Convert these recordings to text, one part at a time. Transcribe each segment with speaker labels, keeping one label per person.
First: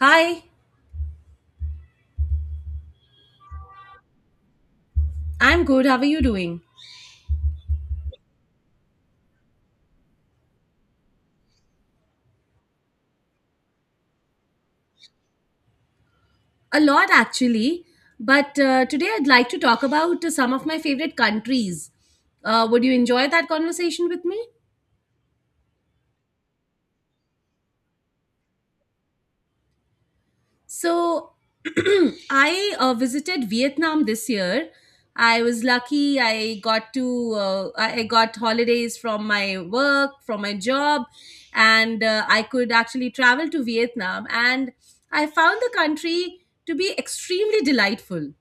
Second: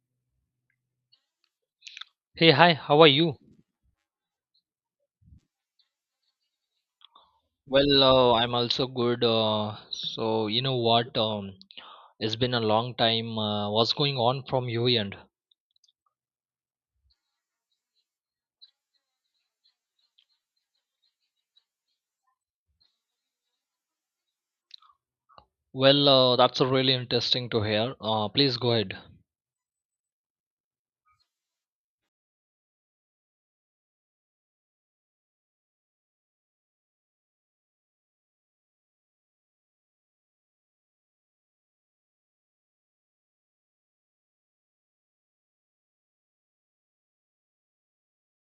Speaker 1: Hi,
Speaker 2: Hey, hi, how are you?
Speaker 1: I'm good. How are you doing?
Speaker 2: Well, I'm also good. So, you know what? It's been a long time. What's going on from your end?
Speaker 1: A lot actually, but today I'd like to talk about some of my favorite countries. Would you enjoy that conversation with me?
Speaker 2: Well, that's really interesting to hear. Please go ahead.
Speaker 1: So, I visited Vietnam this year. I was lucky. I got to I got holidays from my work, from my job, and I could actually travel to Vietnam. And I found the country to be extremely delightful.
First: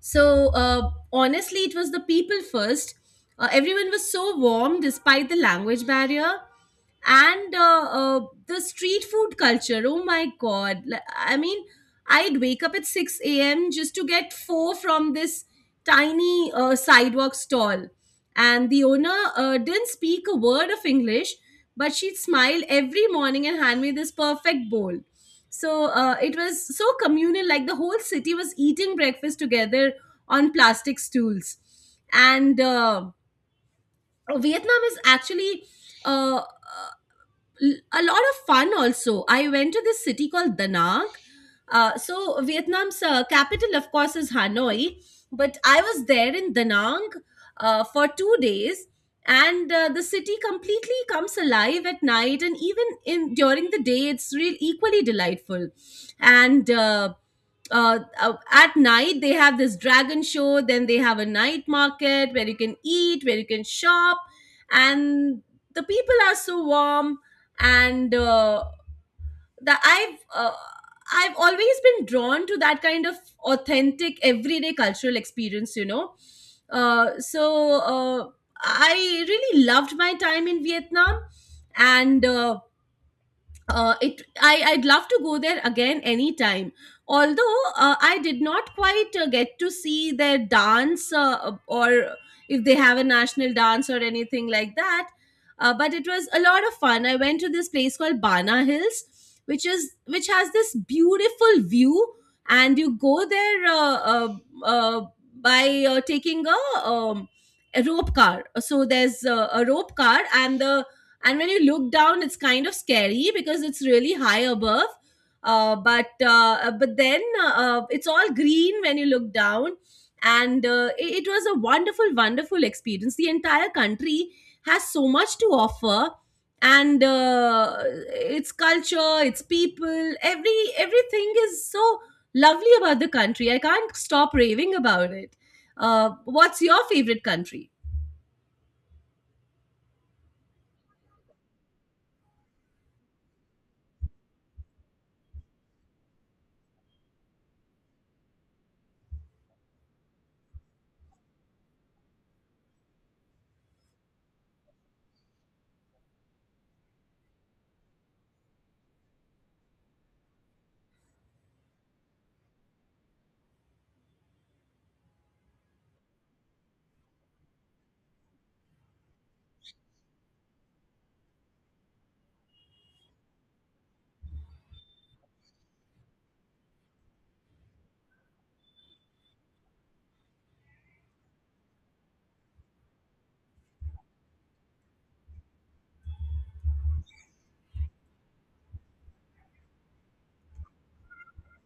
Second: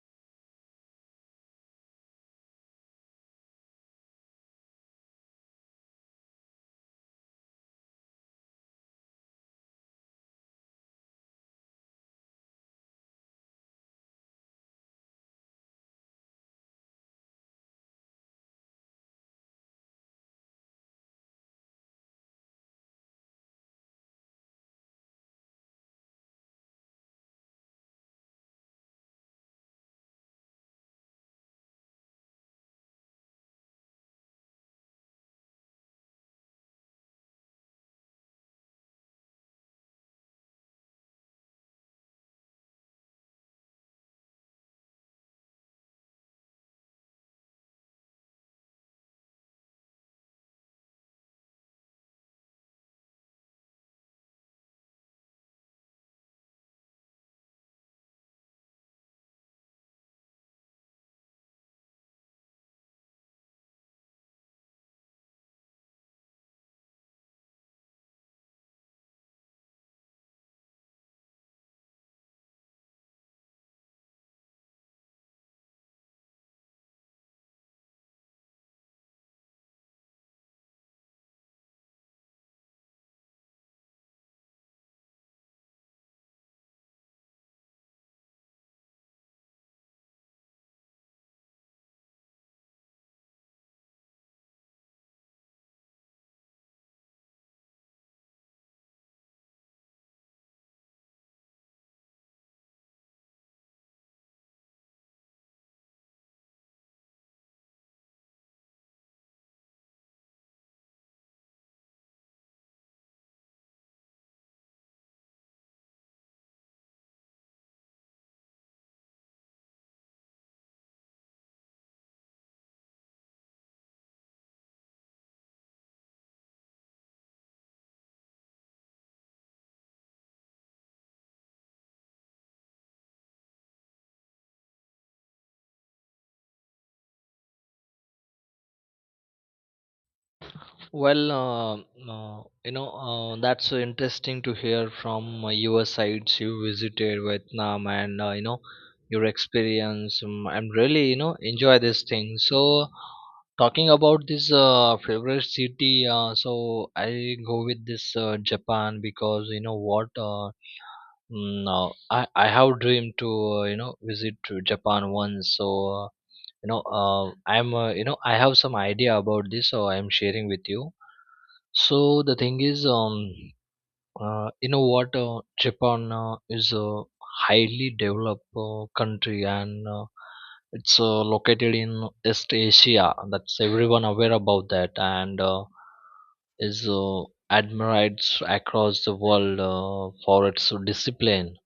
Speaker 1: So honestly, it was the people first. Everyone was so warm despite the language barrier, and the street food culture. Oh my god! I mean, I'd wake up at six a.m. just to get four from this tiny sidewalk stall, and the owner didn't speak a word of English, but she'd smile every morning and hand me this perfect bowl. So it was so communal, like the whole city was eating breakfast together on plastic stools. And Vietnam is actually uh, uh, a lot of fun also. I went to this city called Da Nang. So Vietnam's capital, of course, is Hanoi, but I was there in Da Nang for 2 days, and the city completely comes alive at night, and even in during the day, it's real equally delightful. And at night they have this dragon show, then they have a night market where you can eat, where you can shop, and the people are so warm. And that I've always been drawn to that kind of authentic everyday cultural experience. Uh, so uh, I really loved my time in Vietnam, and I'd love to go there again anytime. Although I did not quite get to see their dance, or if they have a national dance or anything like that. Uh, but it was a lot of fun. I went to this place called Bana Hills, which has this beautiful view, and you go there uh, by taking a rope car. So there's a rope car, and the and when you look down it's kind of scary because it's really high above. But then It's all green when you look down, and it was a wonderful, wonderful experience. The entire country has so much to offer, and its culture, its people, everything is so lovely about the country. I can't stop raving about it. Uh, what's your favorite country?
Speaker 2: Well, you know, that's so interesting to hear from your sides. You visited Vietnam and, you know, your experience. I'm really, you know, enjoy this thing. So, talking about this favorite city, so I go with this Japan because, you know, what, I have dreamed to, you know, visit to Japan once. So, you know, I'm, you know, I have some idea about this, so I'm sharing with you. So the thing is, you know what? Japan is a highly developed country, and it's located in East Asia. That's everyone aware about that, and is admired across the world for its discipline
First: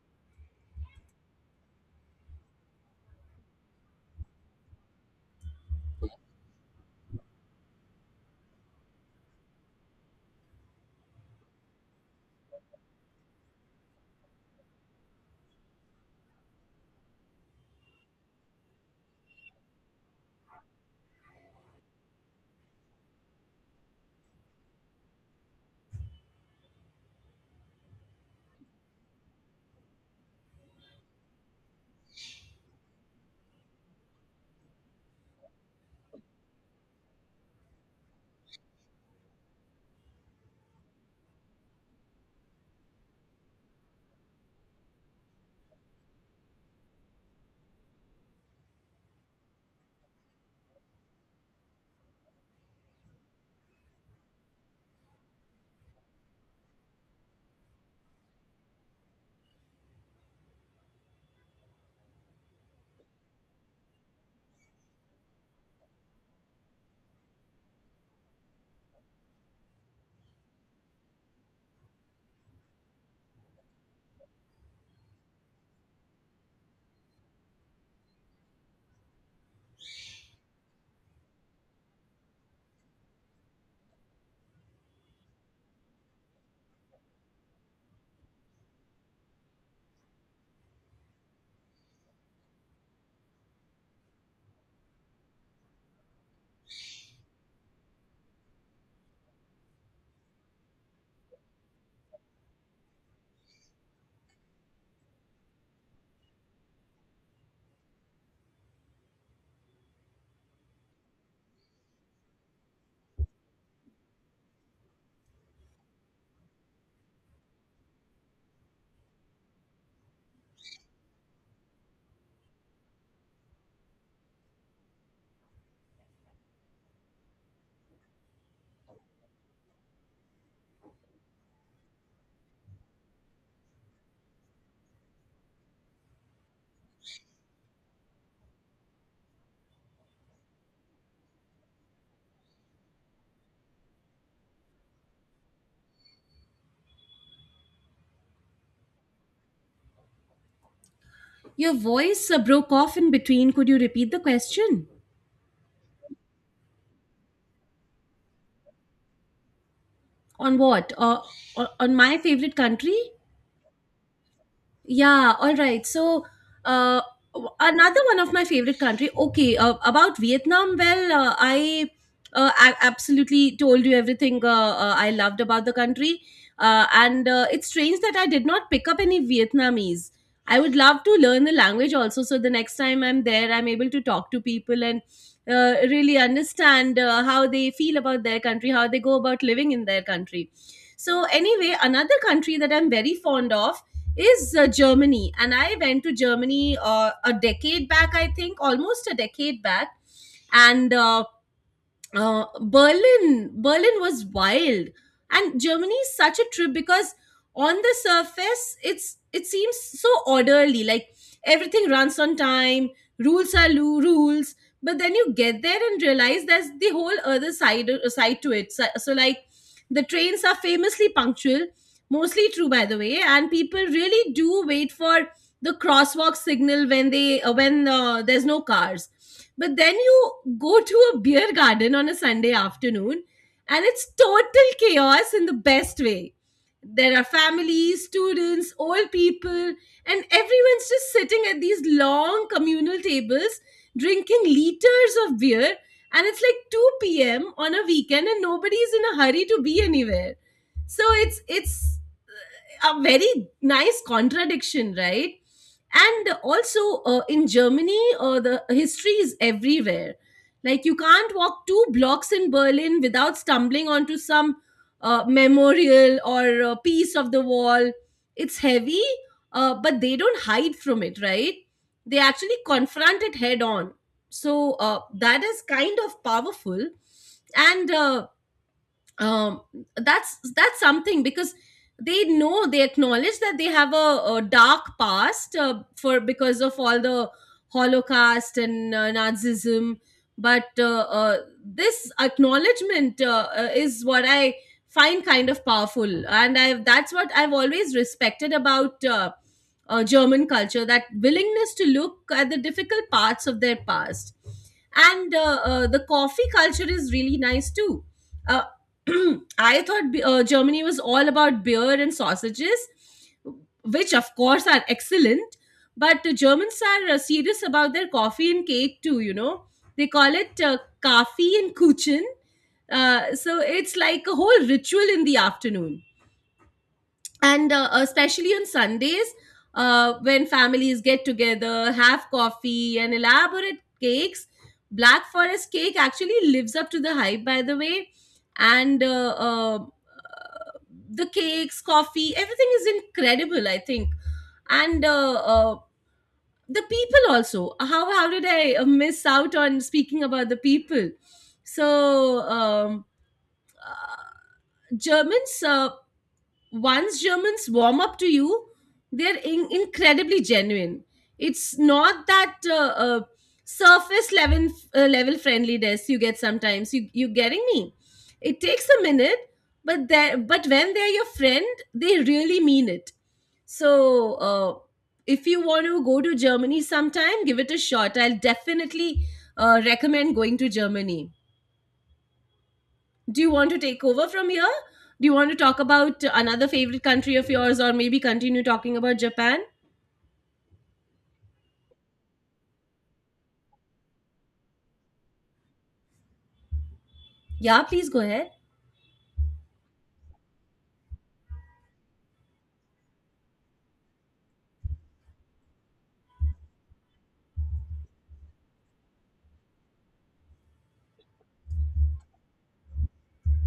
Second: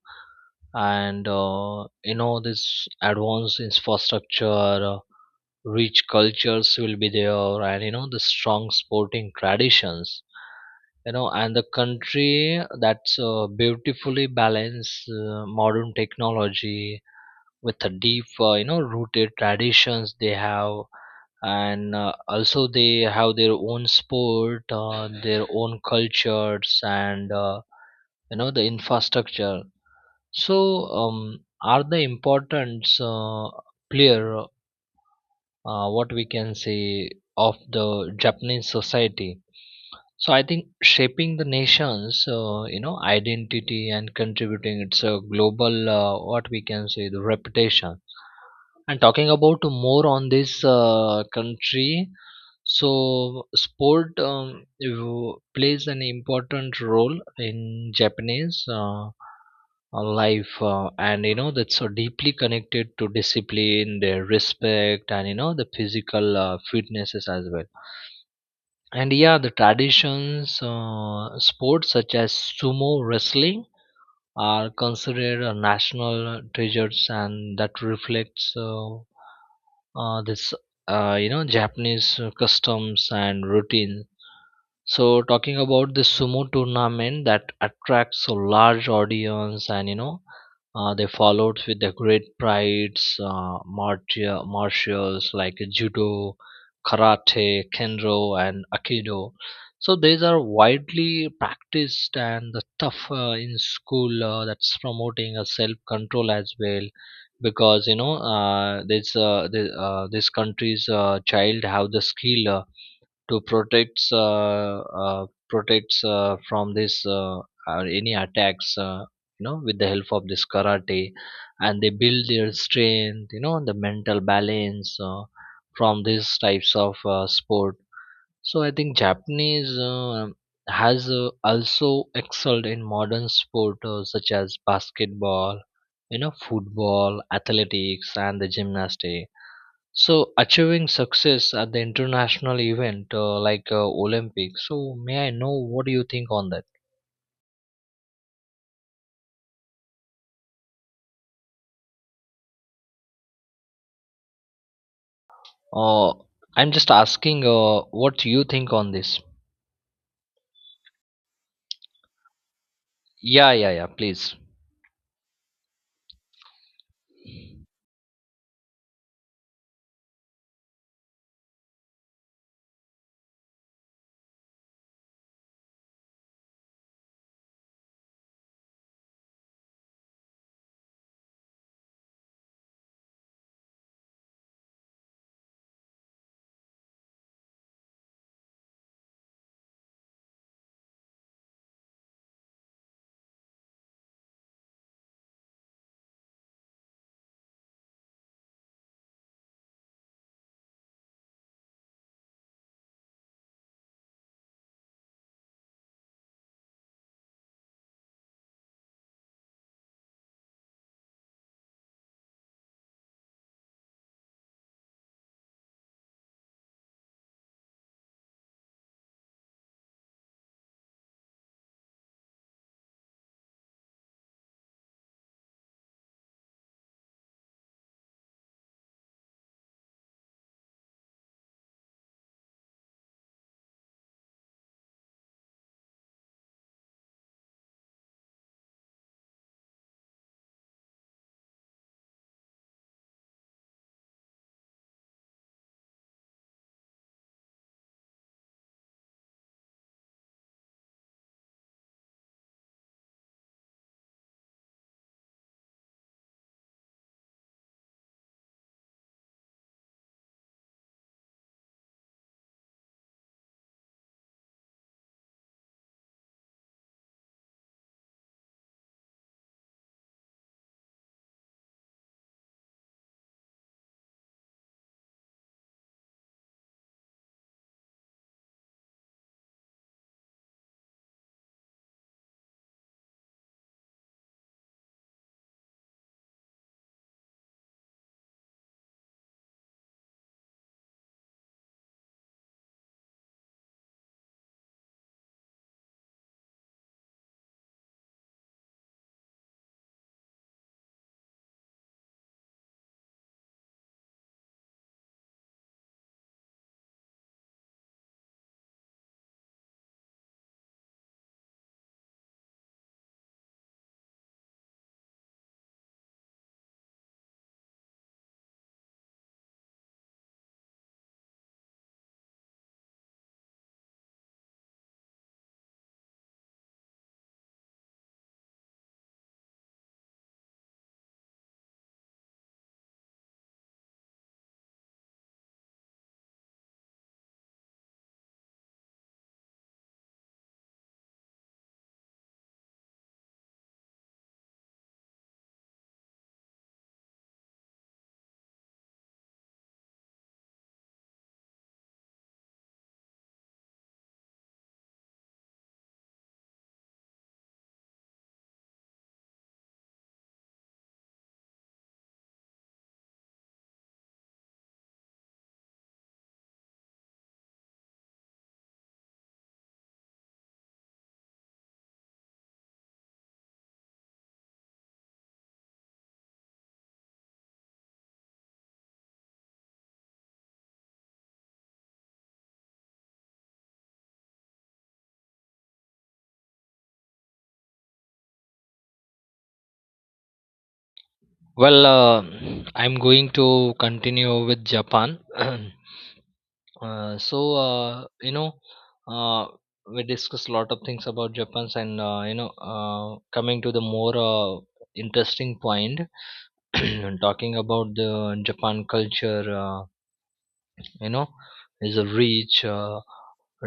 Speaker 2: and you know this advanced infrastructure, rich cultures will be there, and you know the strong sporting traditions, you know, and the country that's beautifully balanced modern technology with a deep, you know, rooted traditions they have, and also they have their own sport, their own cultures, and you know the infrastructure. So, are the importance player, what we can say, of the Japanese society? So, I think shaping the nation's, you know, identity and contributing its global, what we can say, the reputation. And talking about more on this country, so sport plays an important role in Japanese. Life, and you know that's so deeply connected to discipline, their respect, and you know the physical fitnesses as well. And yeah, the traditions, sports such as sumo wrestling are considered national treasures, and that reflects this, you know, Japanese customs and routines. So talking about the sumo tournament that attracts a large audience, and you know they followed with the great prides, martials like judo, karate, kendo, and aikido. So these are widely practiced, and the tough in school, that's promoting a self control as well, because you know this country's child have the skill. To protects uh, protects from this, or any attacks, you know, with the help of this karate, and they build their strength, you know, the mental balance, from these types of sport. So I think Japanese has also excelled in modern sport, such as basketball, you know, football, athletics, and the gymnastics. So, achieving success at the international event, like Olympics. So, may I know what do you think on that?
Speaker 1: Your voice broke off in between. Could you repeat the question?
Speaker 2: Uh, I'm just asking what you think on this.
Speaker 1: On what? On my favorite country?
Speaker 2: Yeah, yeah, yeah. Please.
Speaker 1: Yeah, all right. So, uh, another one of my favorite country. Okay, about Vietnam. I absolutely told you everything I loved about the country, and it's strange that I did not pick up any Vietnamese. I would love to learn the language also, so the next time I'm there, I'm able to talk to people and really understand how they feel about their country, how they go about living in their country. So, anyway, another country that I'm very fond of is Germany. And I went to Germany a decade back, I think, almost a decade back. And Berlin. Berlin was wild, and Germany is such a trip because on the surface, it seems so orderly, like everything runs on time, rules are rules. But then you get there and realize there's the whole other side to it. So like, the trains are famously punctual, mostly true by the way, and people really do wait for the crosswalk signal when they when there's no cars. But then you go to a beer garden on a Sunday afternoon and it's total chaos in the best way. There are families, students, old people, and everyone's just sitting at these long communal tables drinking liters of beer. And it's like 2 p.m. on a weekend and nobody's in a hurry to be anywhere. So it's a very nice contradiction, right? And also in Germany, the history is everywhere. Like you can't walk two blocks in Berlin without stumbling onto some memorial or a piece of the wall. It's heavy, but they don't hide from it, right? They actually confront it head on. So that is kind of powerful. And um that's something because they know, they acknowledge that they have a dark past for because of all the holocaust and nazism, but this acknowledgement is what I find kind of powerful, and I that's what I've always respected about German culture, that willingness to look at the difficult parts of their past. And the coffee culture is really nice too. Uh, I thought Germany was all about beer and sausages, which of course are excellent, but the Germans are serious about their coffee and cake too, you know. They call it Kaffee and Kuchen. So it's like a whole ritual in the afternoon, and especially on Sundays, when families get together, have coffee and elaborate cakes. Black forest cake actually lives up to the hype, by the way. And the cakes, coffee, everything is incredible, I think. And the people also. How how did I miss out on speaking about the people? So uh, germans once Germans warm up to you, they're incredibly genuine. It's not that uh, surface level, level friendliness you get sometimes. You getting me? It takes a minute, but there but when they're your friend, they really mean it. So if you want to go to Germany sometime, give it a shot. I'll definitely recommend going to Germany. Do you want to take over from here? Do you want to talk about another favorite country of yours, or maybe continue talking about Japan?
Speaker 2: Well, I'm going to continue with Japan.
Speaker 1: Yeah, please go
Speaker 2: You
Speaker 1: ahead.
Speaker 2: know, uh, we discussed a lot of things about Japan's, and you know, coming to the more interesting point, talking about the Japan culture. You know, is a rich,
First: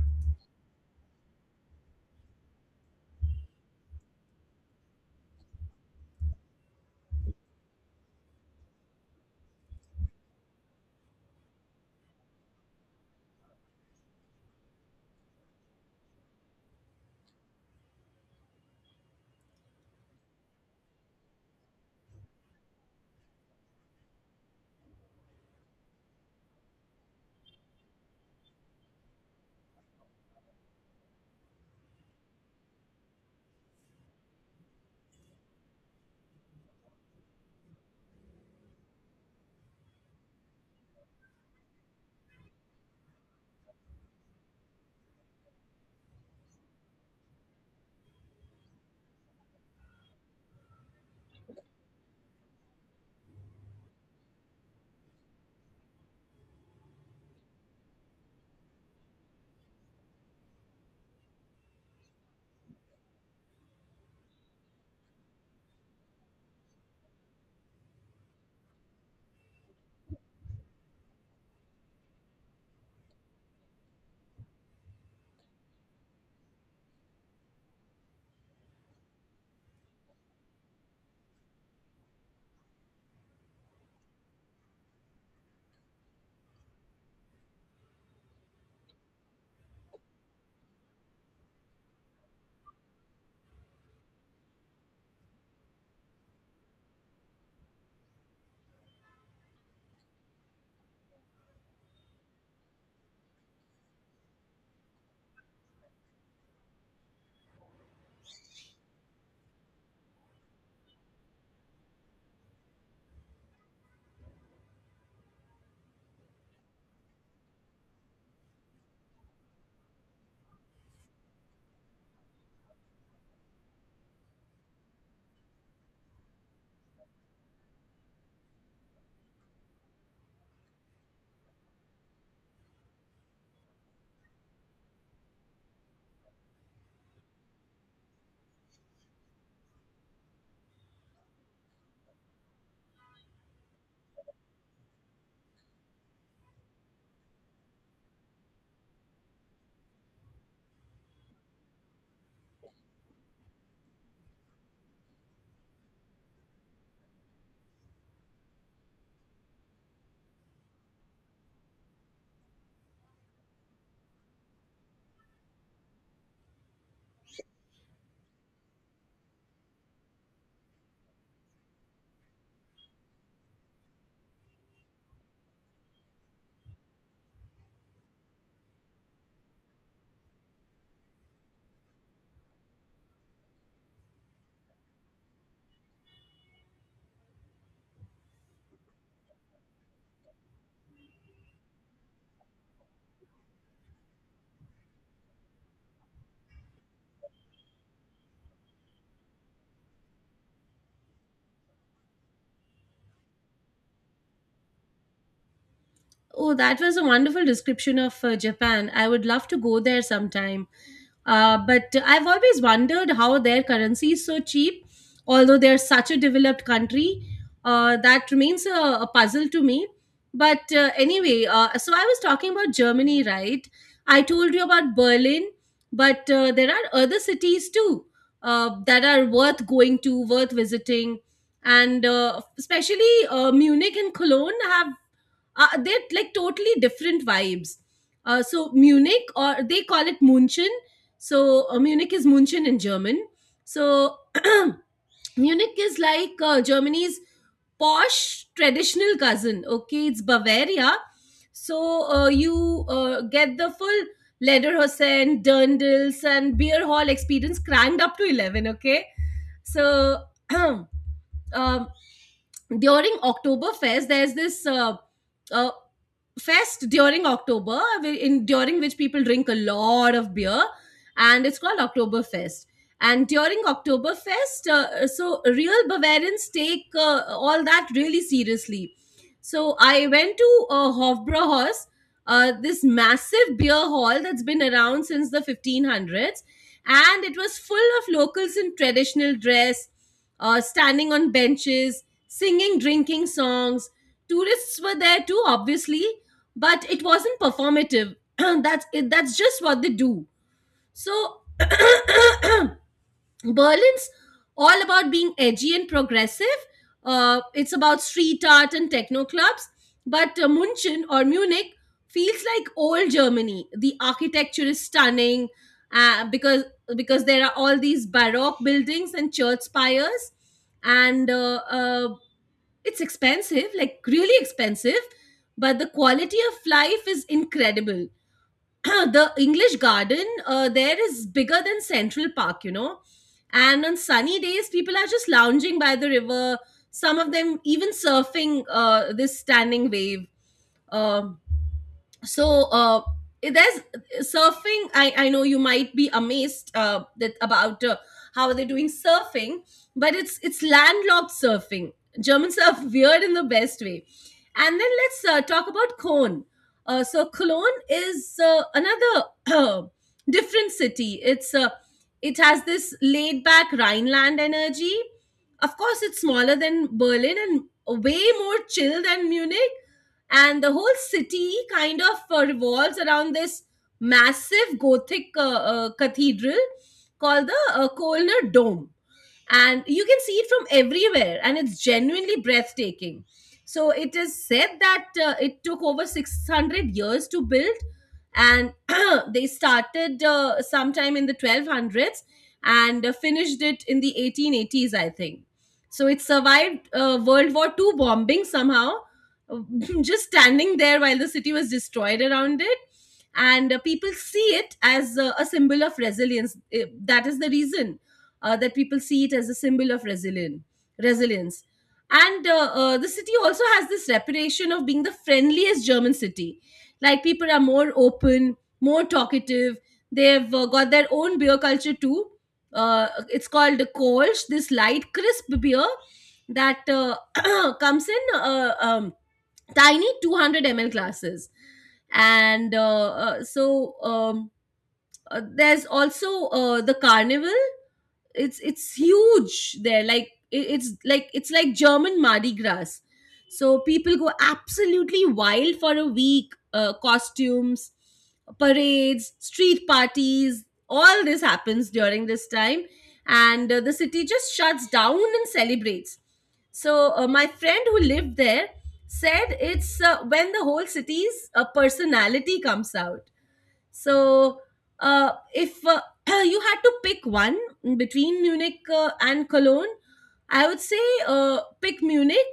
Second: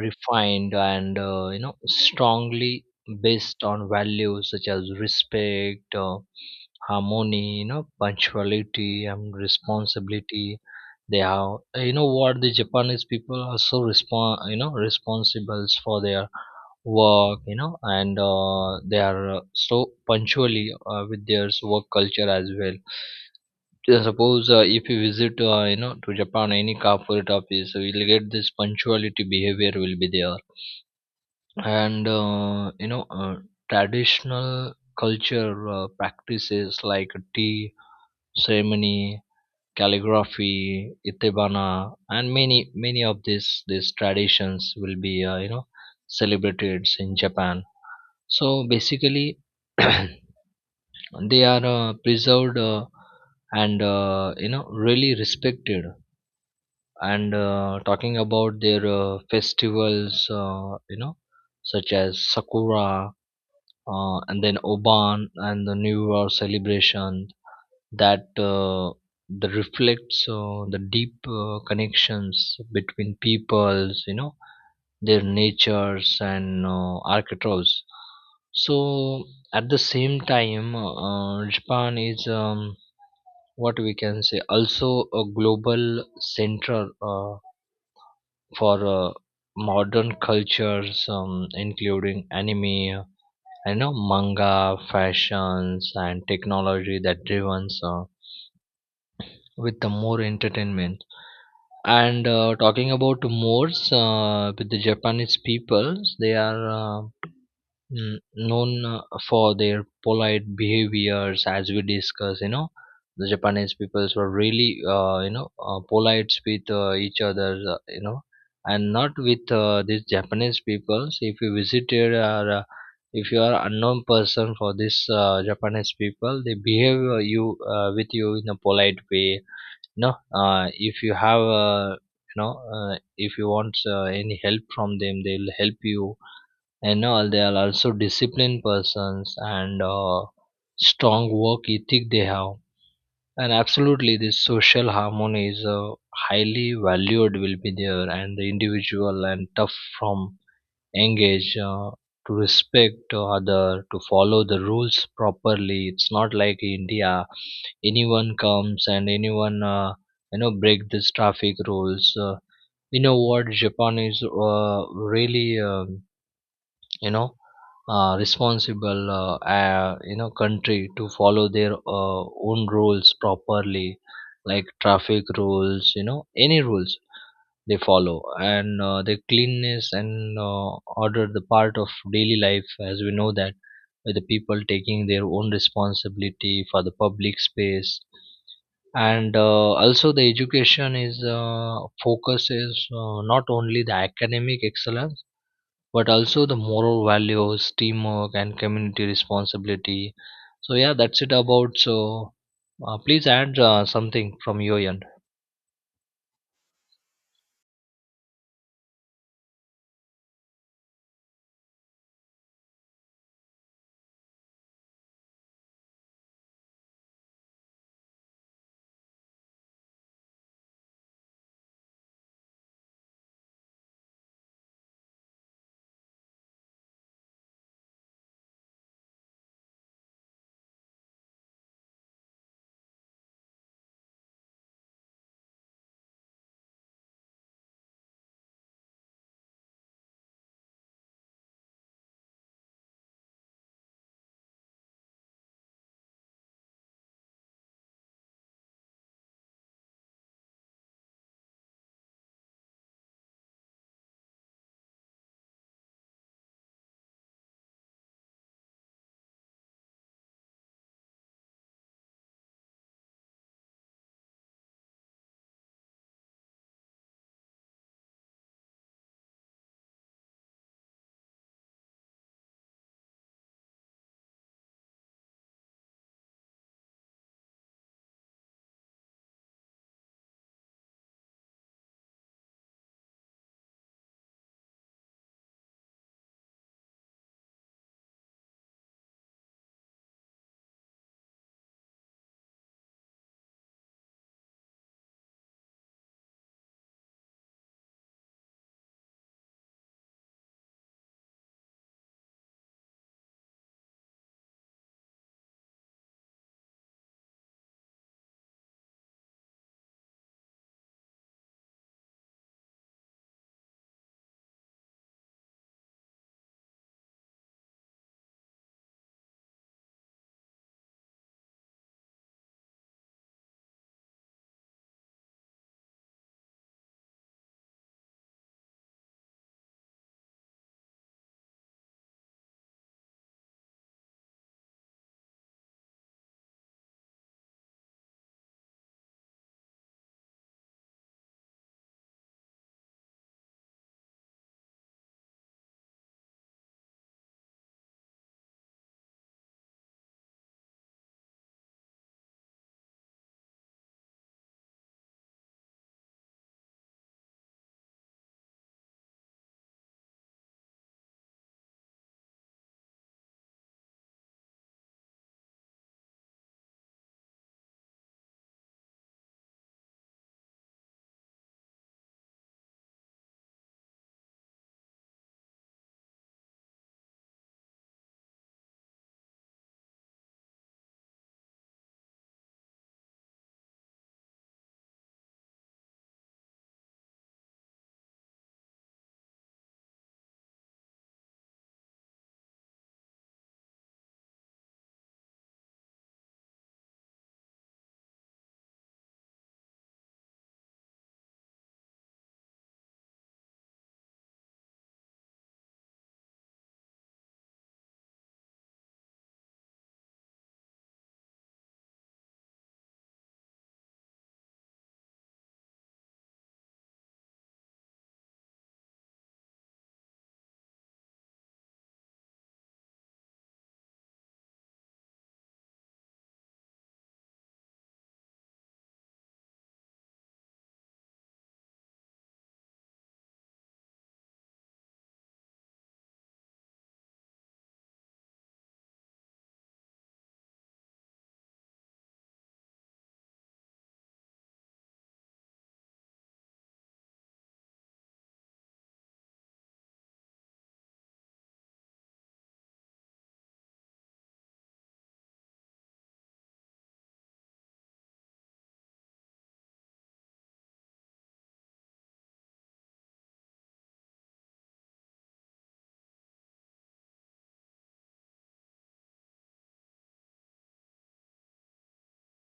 Speaker 2: refined, and you know, strongly based on values such as respect, harmony, you know, punctuality, and responsibility. They are, you know what, the Japanese people are so respon you know, responsible for their work, you know, and they are so punctually with their work culture as well. Yeah, suppose if you visit, you know, to Japan, any corporate office, you will get this punctuality behavior will be there. And you know, traditional culture practices like tea ceremony, calligraphy, itebana, and many of these traditions will be, you know, celebrated in Japan. So basically, they are preserved, and you know, really respected. And talking about their festivals, you know, such as sakura, and then oban and the new year celebration, that uh, that reflects the deep connections between peoples, you know their natures, and archetypes. So at the same time, Japan is, what we can say, also a global center for modern cultures, including anime, you know, manga, fashions, and technology that driven with the more entertainment. And talking about more with the Japanese peoples, they are. Known for their polite behaviors, as we discuss, you know the Japanese peoples were really, you know, polite with each other, you know, and not with these Japanese peoples, if you visited, or if you are unknown person for this, Japanese people, they behave you, with you in a polite way. No, if you have, you know, if you want any help from them, they'll help you, and all they are also disciplined persons, and strong work ethic they have, and absolutely this social harmony is highly valued will be there, and the individual and tough from engage to respect other, to follow the rules properly. It's not like India, anyone comes and anyone, you know, break this traffic rules, you know what, Japan is really, you know, responsible, you know, country to follow their uh, own rules properly, like traffic rules, you know, any rules they follow. And the cleanness and order, the part of daily life, as we know that, with the people taking their own responsibility for the public space. And also the education is focuses, not only the academic excellence but also the moral values, teamwork, and community responsibility. So yeah, that's it about. So please add something from your end.
Speaker 1: Oh, that was a wonderful description of Japan. I would love to go there sometime. But I've always wondered how their currency is so cheap, although they're such a developed country. That remains a puzzle to me. But anyway, so I was talking about Germany, right? I told you about Berlin, but there are other cities too that are worth going to, worth visiting. And especially Munich and Cologne have they're like totally different vibes. So Munich, or they call it München. So Munich is München in German. So Munich is like Germany's posh traditional cousin. Okay, it's Bavaria. So you get the full Lederhosen, dirndls, and beer hall experience cranked up to 11. Okay. So um, during Oktoberfest, there's this uh, fest during October, in during which people drink a lot of beer, and it's called Oktoberfest. And during Oktoberfest, so real Bavarians take all that really seriously. So I went to Hofbrauhaus, this massive beer hall that's been around since the 1500s, and it was full of locals in traditional dress, standing on benches, singing, drinking songs. Tourists were there too, obviously, but it wasn't performative. That's it, that's just what they do. So Berlin's all about being edgy and progressive. Uh, it's about street art and techno clubs, but munchen or Munich, feels like old Germany. The architecture is stunning uh, because because there are all these baroque buildings and church spires, and it's expensive, like really expensive, but the quality of life is incredible. The English garden there is bigger than Central Park, you know. And on sunny days, people are just lounging by the river. Some of them even surfing this standing wave. Um so uh there's surfing. I know you might be amazed that about how they're doing surfing, but it's landlocked surfing. Germans are weird in the best way. And then let's talk about cologne. So cologne is another different city. It has this laid back rhineland energy. Of course it's smaller than Berlin and way more chill than Munich. And the whole city kind of revolves around this massive gothic cathedral called the Kölner Dome. And you can see it from everywhere, and it's genuinely breathtaking. So it is said that it took over 600 years to build, and they started sometime in the 1200s and finished it in the 1880s, I think. So it survived World War II bombing somehow, just standing there while the city was destroyed around it. And people see it as a symbol of resilience. That is the reason that people see it as a symbol of resilient resilience. And the city also has this reputation of being the friendliest German city. Like people are more open, more talkative. They've got their own beer culture too. It's called Kolsch, this light, crisp beer that comes in tiny 200 mL glasses. And so There's also the carnival. It's huge there. It's it's like German Mardi Gras. So people go absolutely wild for a week. Costumes, parades, street parties. All this happens during this time, and the city just shuts down and celebrates. So my friend who lived there said it's when the whole city's personality comes out. So, if you had to pick one between Munich and Cologne, I would say pick Munich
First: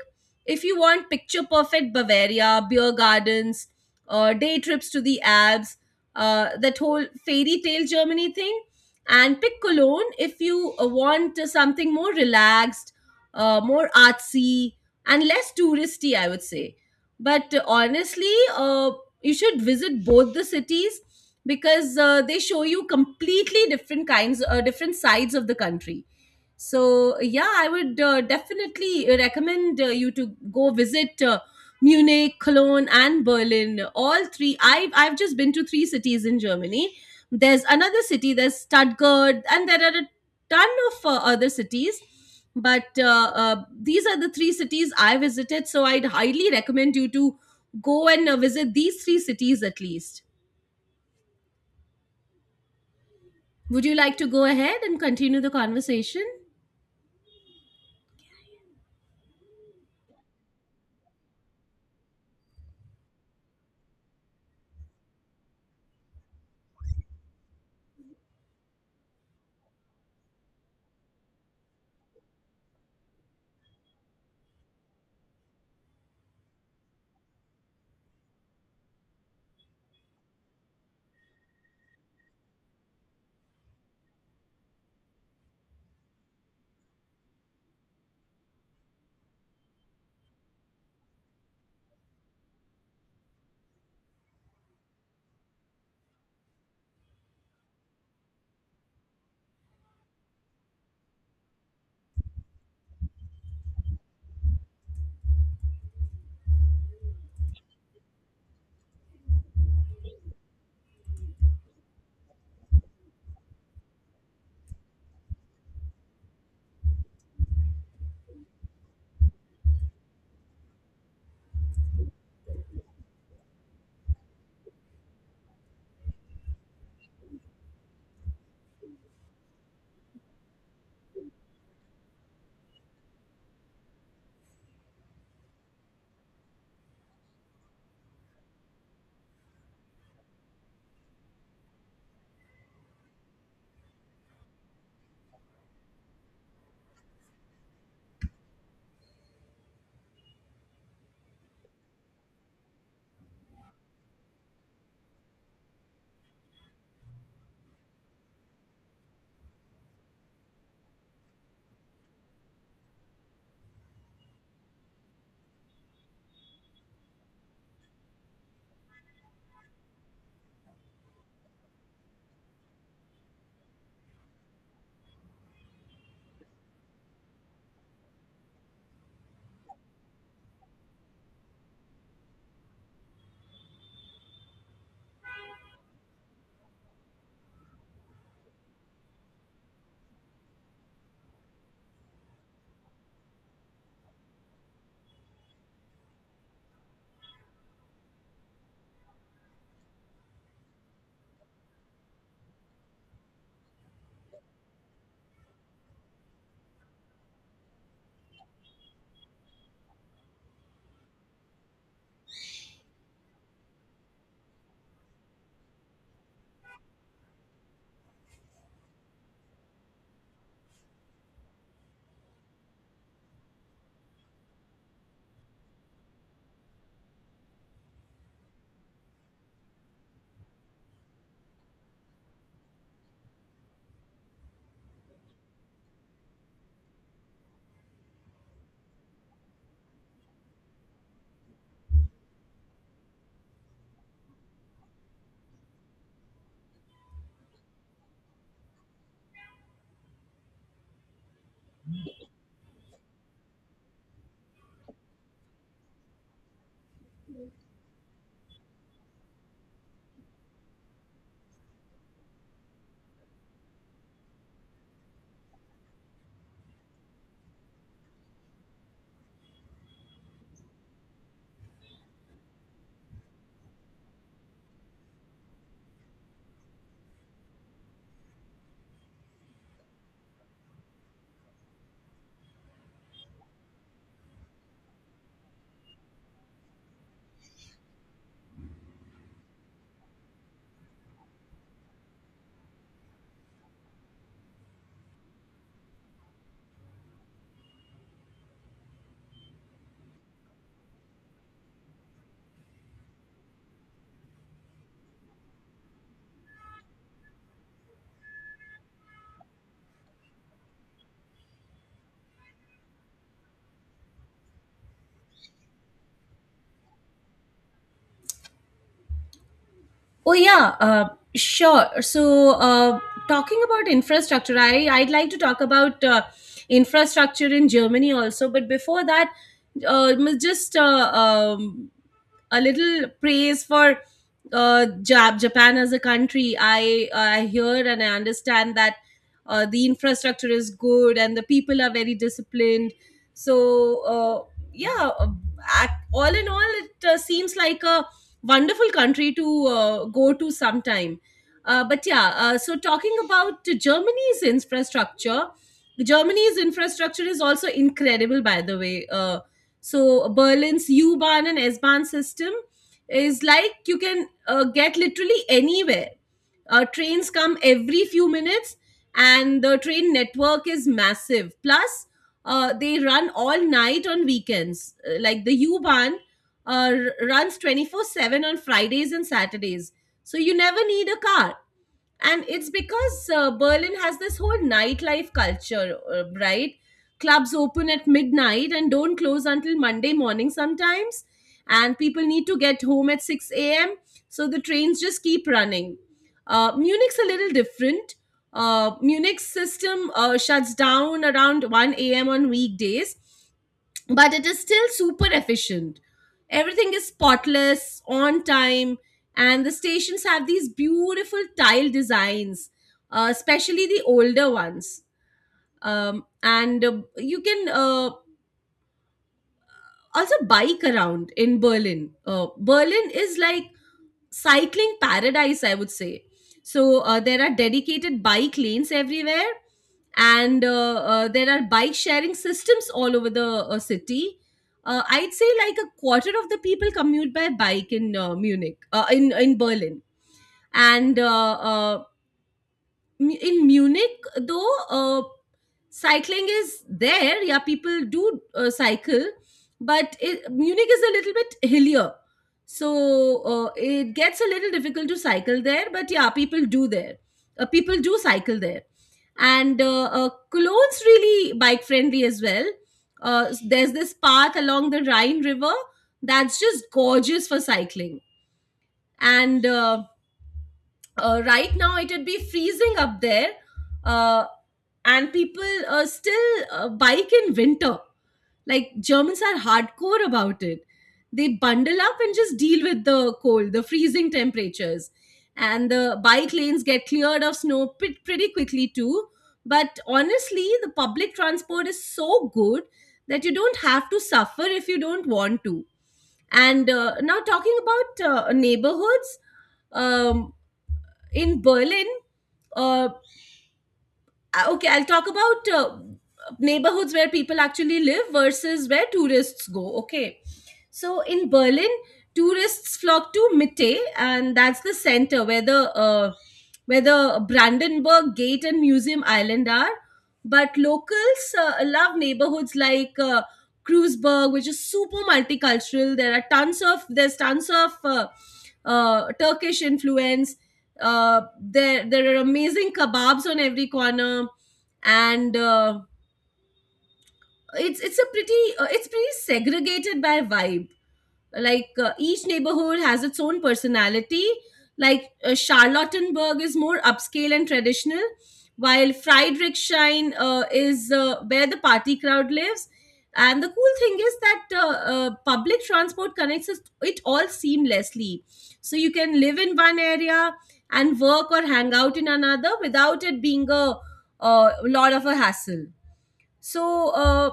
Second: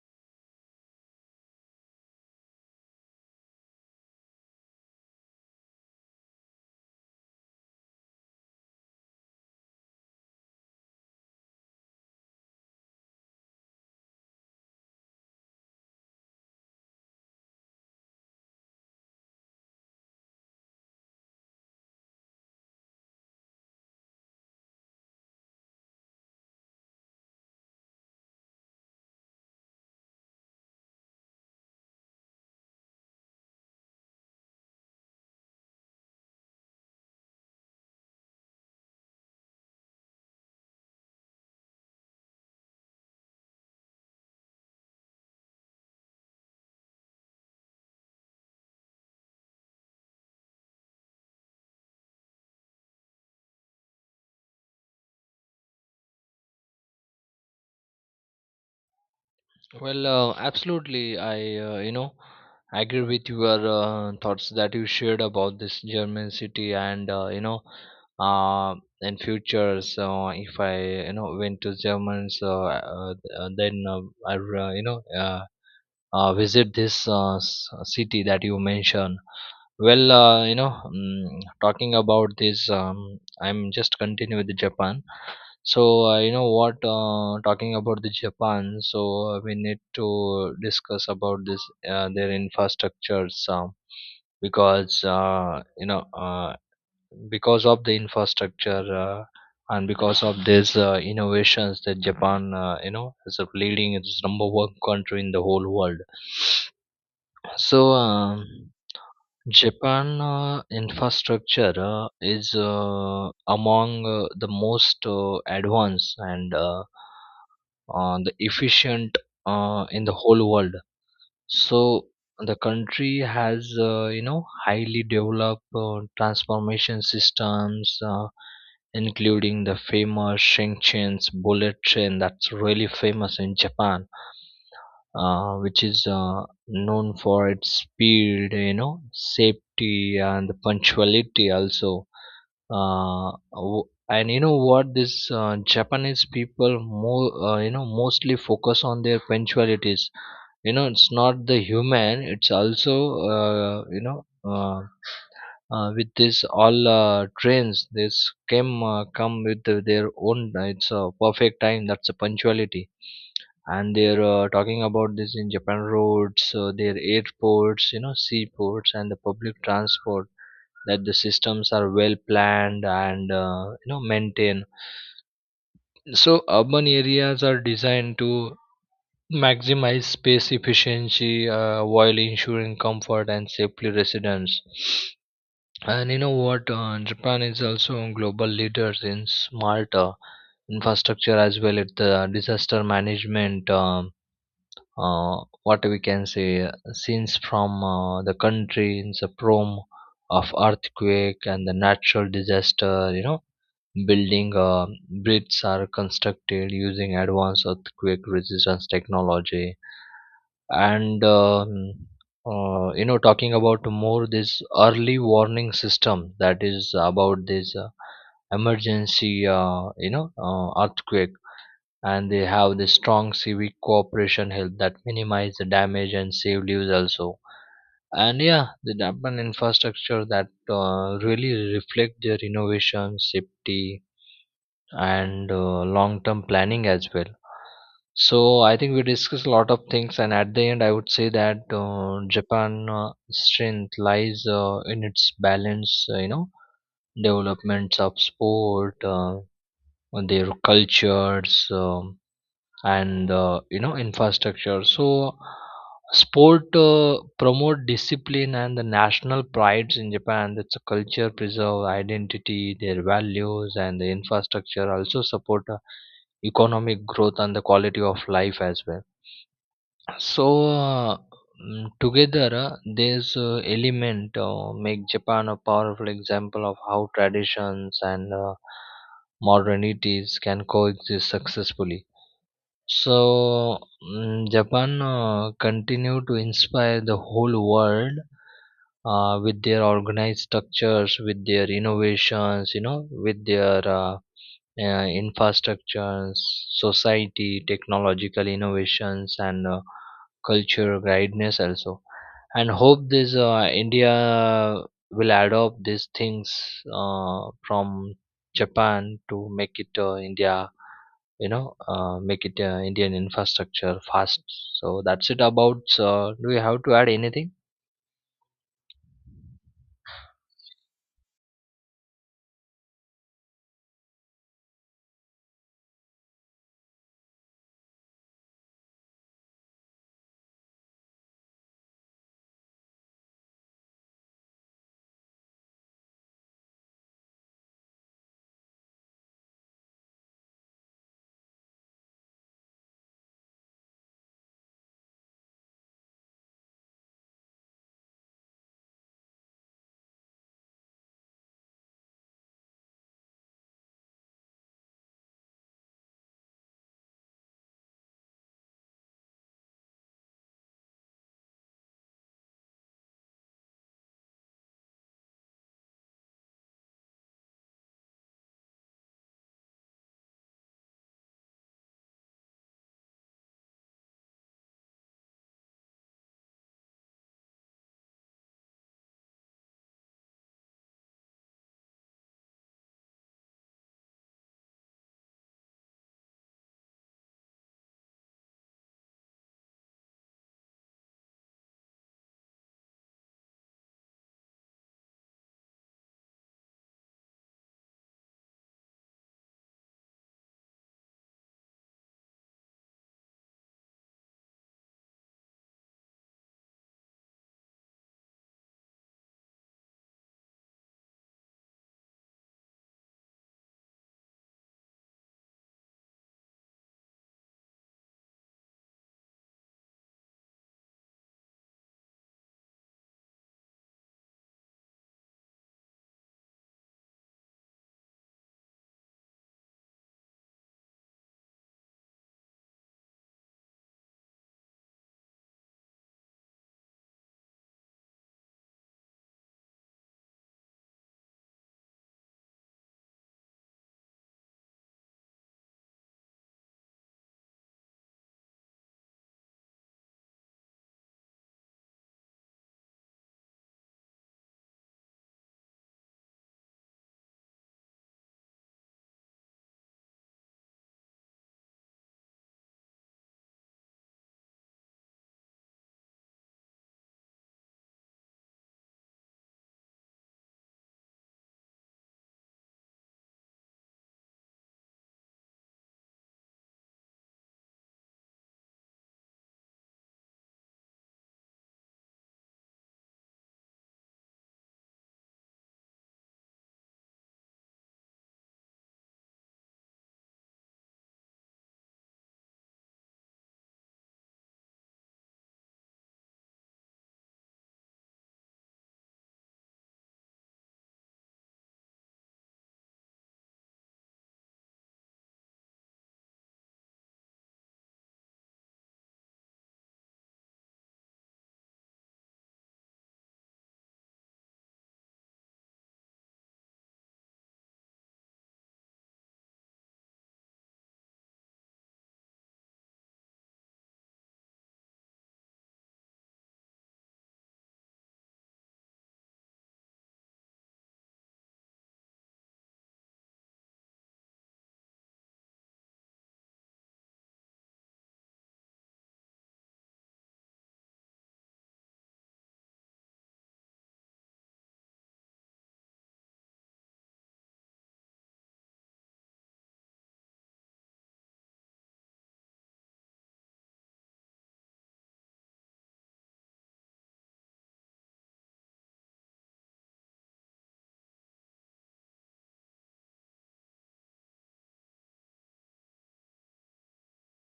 Speaker 1: if you want picture perfect Bavaria, beer gardens, day trips to the Alps, that whole fairy tale Germany thing. And pick Cologne if you want something more relaxed, more artsy, and less touristy, I would say. But honestly, you should visit both the cities, because they show you completely different kinds different sides of the country. So yeah, I would definitely recommend you to go visit Munich, Cologne, and Berlin. All three. I've just been to three cities in Germany. There's another city. There's Stuttgart, and there are a ton of other cities. But these are the three cities I visited. So I'd highly recommend you to go and visit these three cities at least. Would you like to go ahead and continue the conversation?
Speaker 2: Well, absolutely. I, you know, agree with your thoughts that you shared about this German city, and, you know, in future. So if I, you know, went to Germany, so then you know, visit this city that you mentioned. Well, you know, talking about this, I'm just continue with the Japan. So you know what? Talking about the Japan, so we need to discuss about this their infrastructures, because you know, because of the infrastructure and because of these innovations that Japan, you know, is a leading, it's number one country in the whole world. So. Japan infrastructure is among the most advanced and the efficient in the whole world. So the country has, you know, highly developed transformation systems, including the famous Shinkansen bullet train that's really famous in Japan, which is known for its speed, you know, safety, and the punctuality also. And you know what? This Japanese people more, you know, mostly focus on their punctualities. You know, it's not the human; it's also, you know. With this all trains this came come with their own, it's a perfect time, that's a punctuality. And they're talking about this, in Japan roads, their airports, you know, seaports, and the public transport, that the systems are well planned and you know, maintained. So urban areas are designed to maximize space efficiency while ensuring comfort and safely residents. And you know what? Japan is also a global leaders in smart infrastructure as well as the disaster management. What we can say, scenes from the countries, the prom of earthquake and the natural disaster, you know, building bridges are constructed using advanced earthquake resistance technology. And you know, talking about more this early warning system that is about this emergency, you know, earthquake, and they have this strong civic cooperation help that minimize the damage and save lives also. And yeah, the development infrastructure that really reflect their innovation, safety, and long term planning as well. So I think we discussed a lot of things, and at the end, I would say that Japan strength lies in its balance, you know, developments of sport, their cultures, and you know, infrastructure. So sport promote discipline and the national prides in Japan, that's a culture preserve identity, their values, and the infrastructure also support economic growth and the quality of life as well. So together, this element make Japan a powerful example of how traditions and modernities can coexist successfully. So, Japan continue to inspire the whole world with their organized structures, with their innovations, you know, with their infrastructure, society, technological innovations, and cultural guidance also. And hope this India will adopt these things from Japan to make it, India, you know, make it, Indian infrastructure fast. So that's it about. Do you have to add anything?
Speaker 1: Oh yeah, sure. So talking about infrastructure, I'd like to talk about infrastructure in Germany also. But before that, just a little praise for Japan as a country. I hear and I understand that the infrastructure is good and the people are very disciplined. So uh, yeah, all in all, it seems like a wonderful country to go to sometime. But yeah, so talking about Germany's infrastructure is also incredible, by the way. So Berlin's U-Bahn and S-Bahn system is like you can get literally anywhere. Trains come every few minutes, and the train network is massive. Plus, they run all night on weekends. Like the U-Bahn uh, runs 24/7 on Fridays and Saturdays. So you never need a car. And it's because Berlin has this whole nightlife culture, right? Clubs open at midnight and don't close until Monday morning sometimes. And people need to get home at 6 a.m. So the trains just keep running. Munich's a little different. Munich's system shuts down around 1 a.m. on weekdays, but it is still super efficient. Everything is spotless, on time, and the stations have these beautiful tile designs, especially the older ones. And you can also bike around in Berlin. Berlin is like cycling paradise, I would say. So there are dedicated bike lanes everywhere, and there are bike sharing systems all over the city. I'd say like a quarter of the people commute by bike in in Berlin, and in Munich though. Cycling is there, yeah, people do cycle, but Munich is a little bit hillier, so it gets a little difficult to cycle there, but yeah, people do cycle there. And cologne's really bike friendly as well. There's this path along the Rhine river that's just gorgeous for cycling. And right now it'd be freezing up there. uh, and people still bike in winter. Like Germans are hardcore about it. They bundle up and just deal with the cold, the freezing temperatures. And the bike lanes get cleared of snow pretty quickly too. But honestly, the public transport is so good that you don't have to suffer if you don't want to. And now talking about neighborhoods um, in Berlin, uh, okay, I'll talk about neighborhoods where people actually live versus where tourists go. Okay, so in Berlin, tourists flock to Mitte, and that's the center where the Brandenburg Gate and Museum Island are. But locals love neighborhoods like Kreuzberg, which is super multicultural. There's tons of Turkish influence. There are amazing kebabs on every corner, and it's pretty segregated by vibe. Like each neighborhood has its own personality. Like Charlottenburg is more upscale and traditional, while Friedrichshain is where the party crowd lives. And the cool thing is that public transport connects it all seamlessly. So you can live in one area and work or hang out in another without it being a lot of a hassle. So,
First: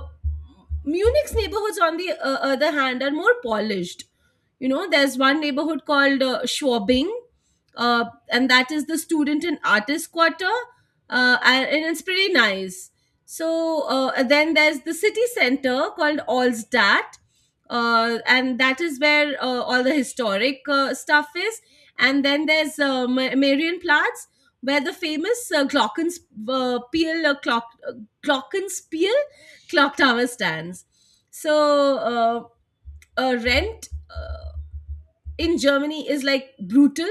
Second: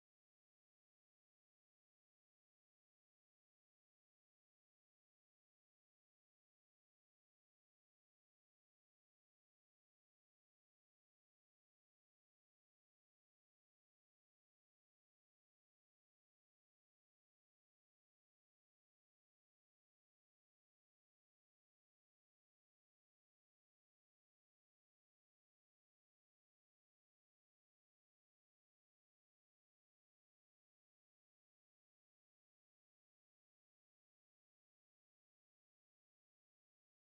Speaker 1: Munich's neighborhoods, on the other hand, are more polished. You know, there's one neighborhood called Schwabing, uh, and that is the student and artist quarter, and it's pretty nice. So, and then there's the city center called Allsdat, and that is where all the historic stuff is. And then there's Marienplatz, where the famous Glockenspiel Glockenspiel clock tower stands. So rent in Germany is like brutal.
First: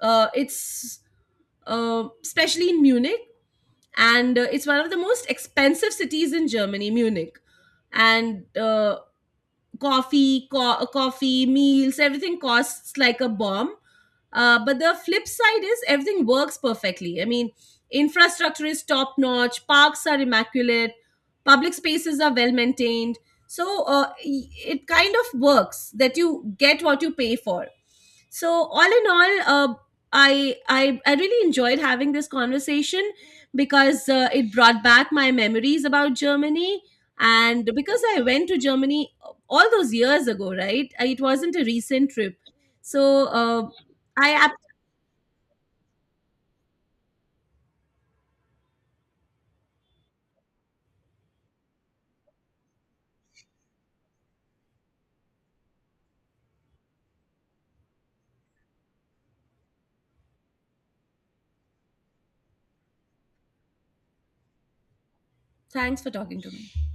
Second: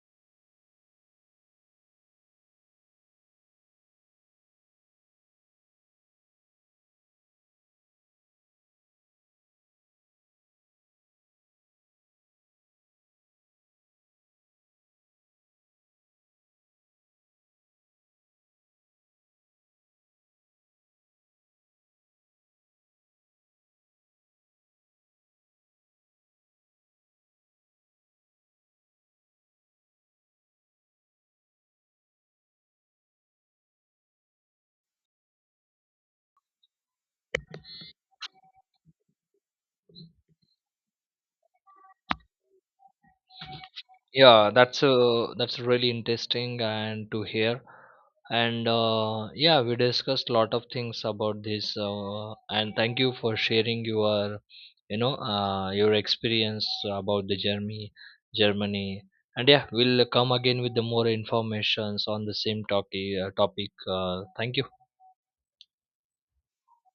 Speaker 1: It's Especially in Munich, and it's one of the most expensive cities in Germany, Munich. And coffee, meals, everything costs like a bomb. But the flip side is everything works perfectly. I mean, infrastructure is top notch, parks are immaculate, public spaces are well maintained. So it kind of works that you get what you pay for. So all in all, I really enjoyed having this conversation, because it brought back my memories about Germany, and because I went to Germany all those years ago, right? It wasn't a recent trip. So uh, I ab-
Speaker 2: Yeah, that's really interesting and to hear. And yeah, we discussed a lot of things about this. And thank you for sharing your, you know, your experience about the Germany, Germany. And yeah, we'll come again with the more informations on the same topic. Thank you.
Speaker 1: Thanks for talking to me.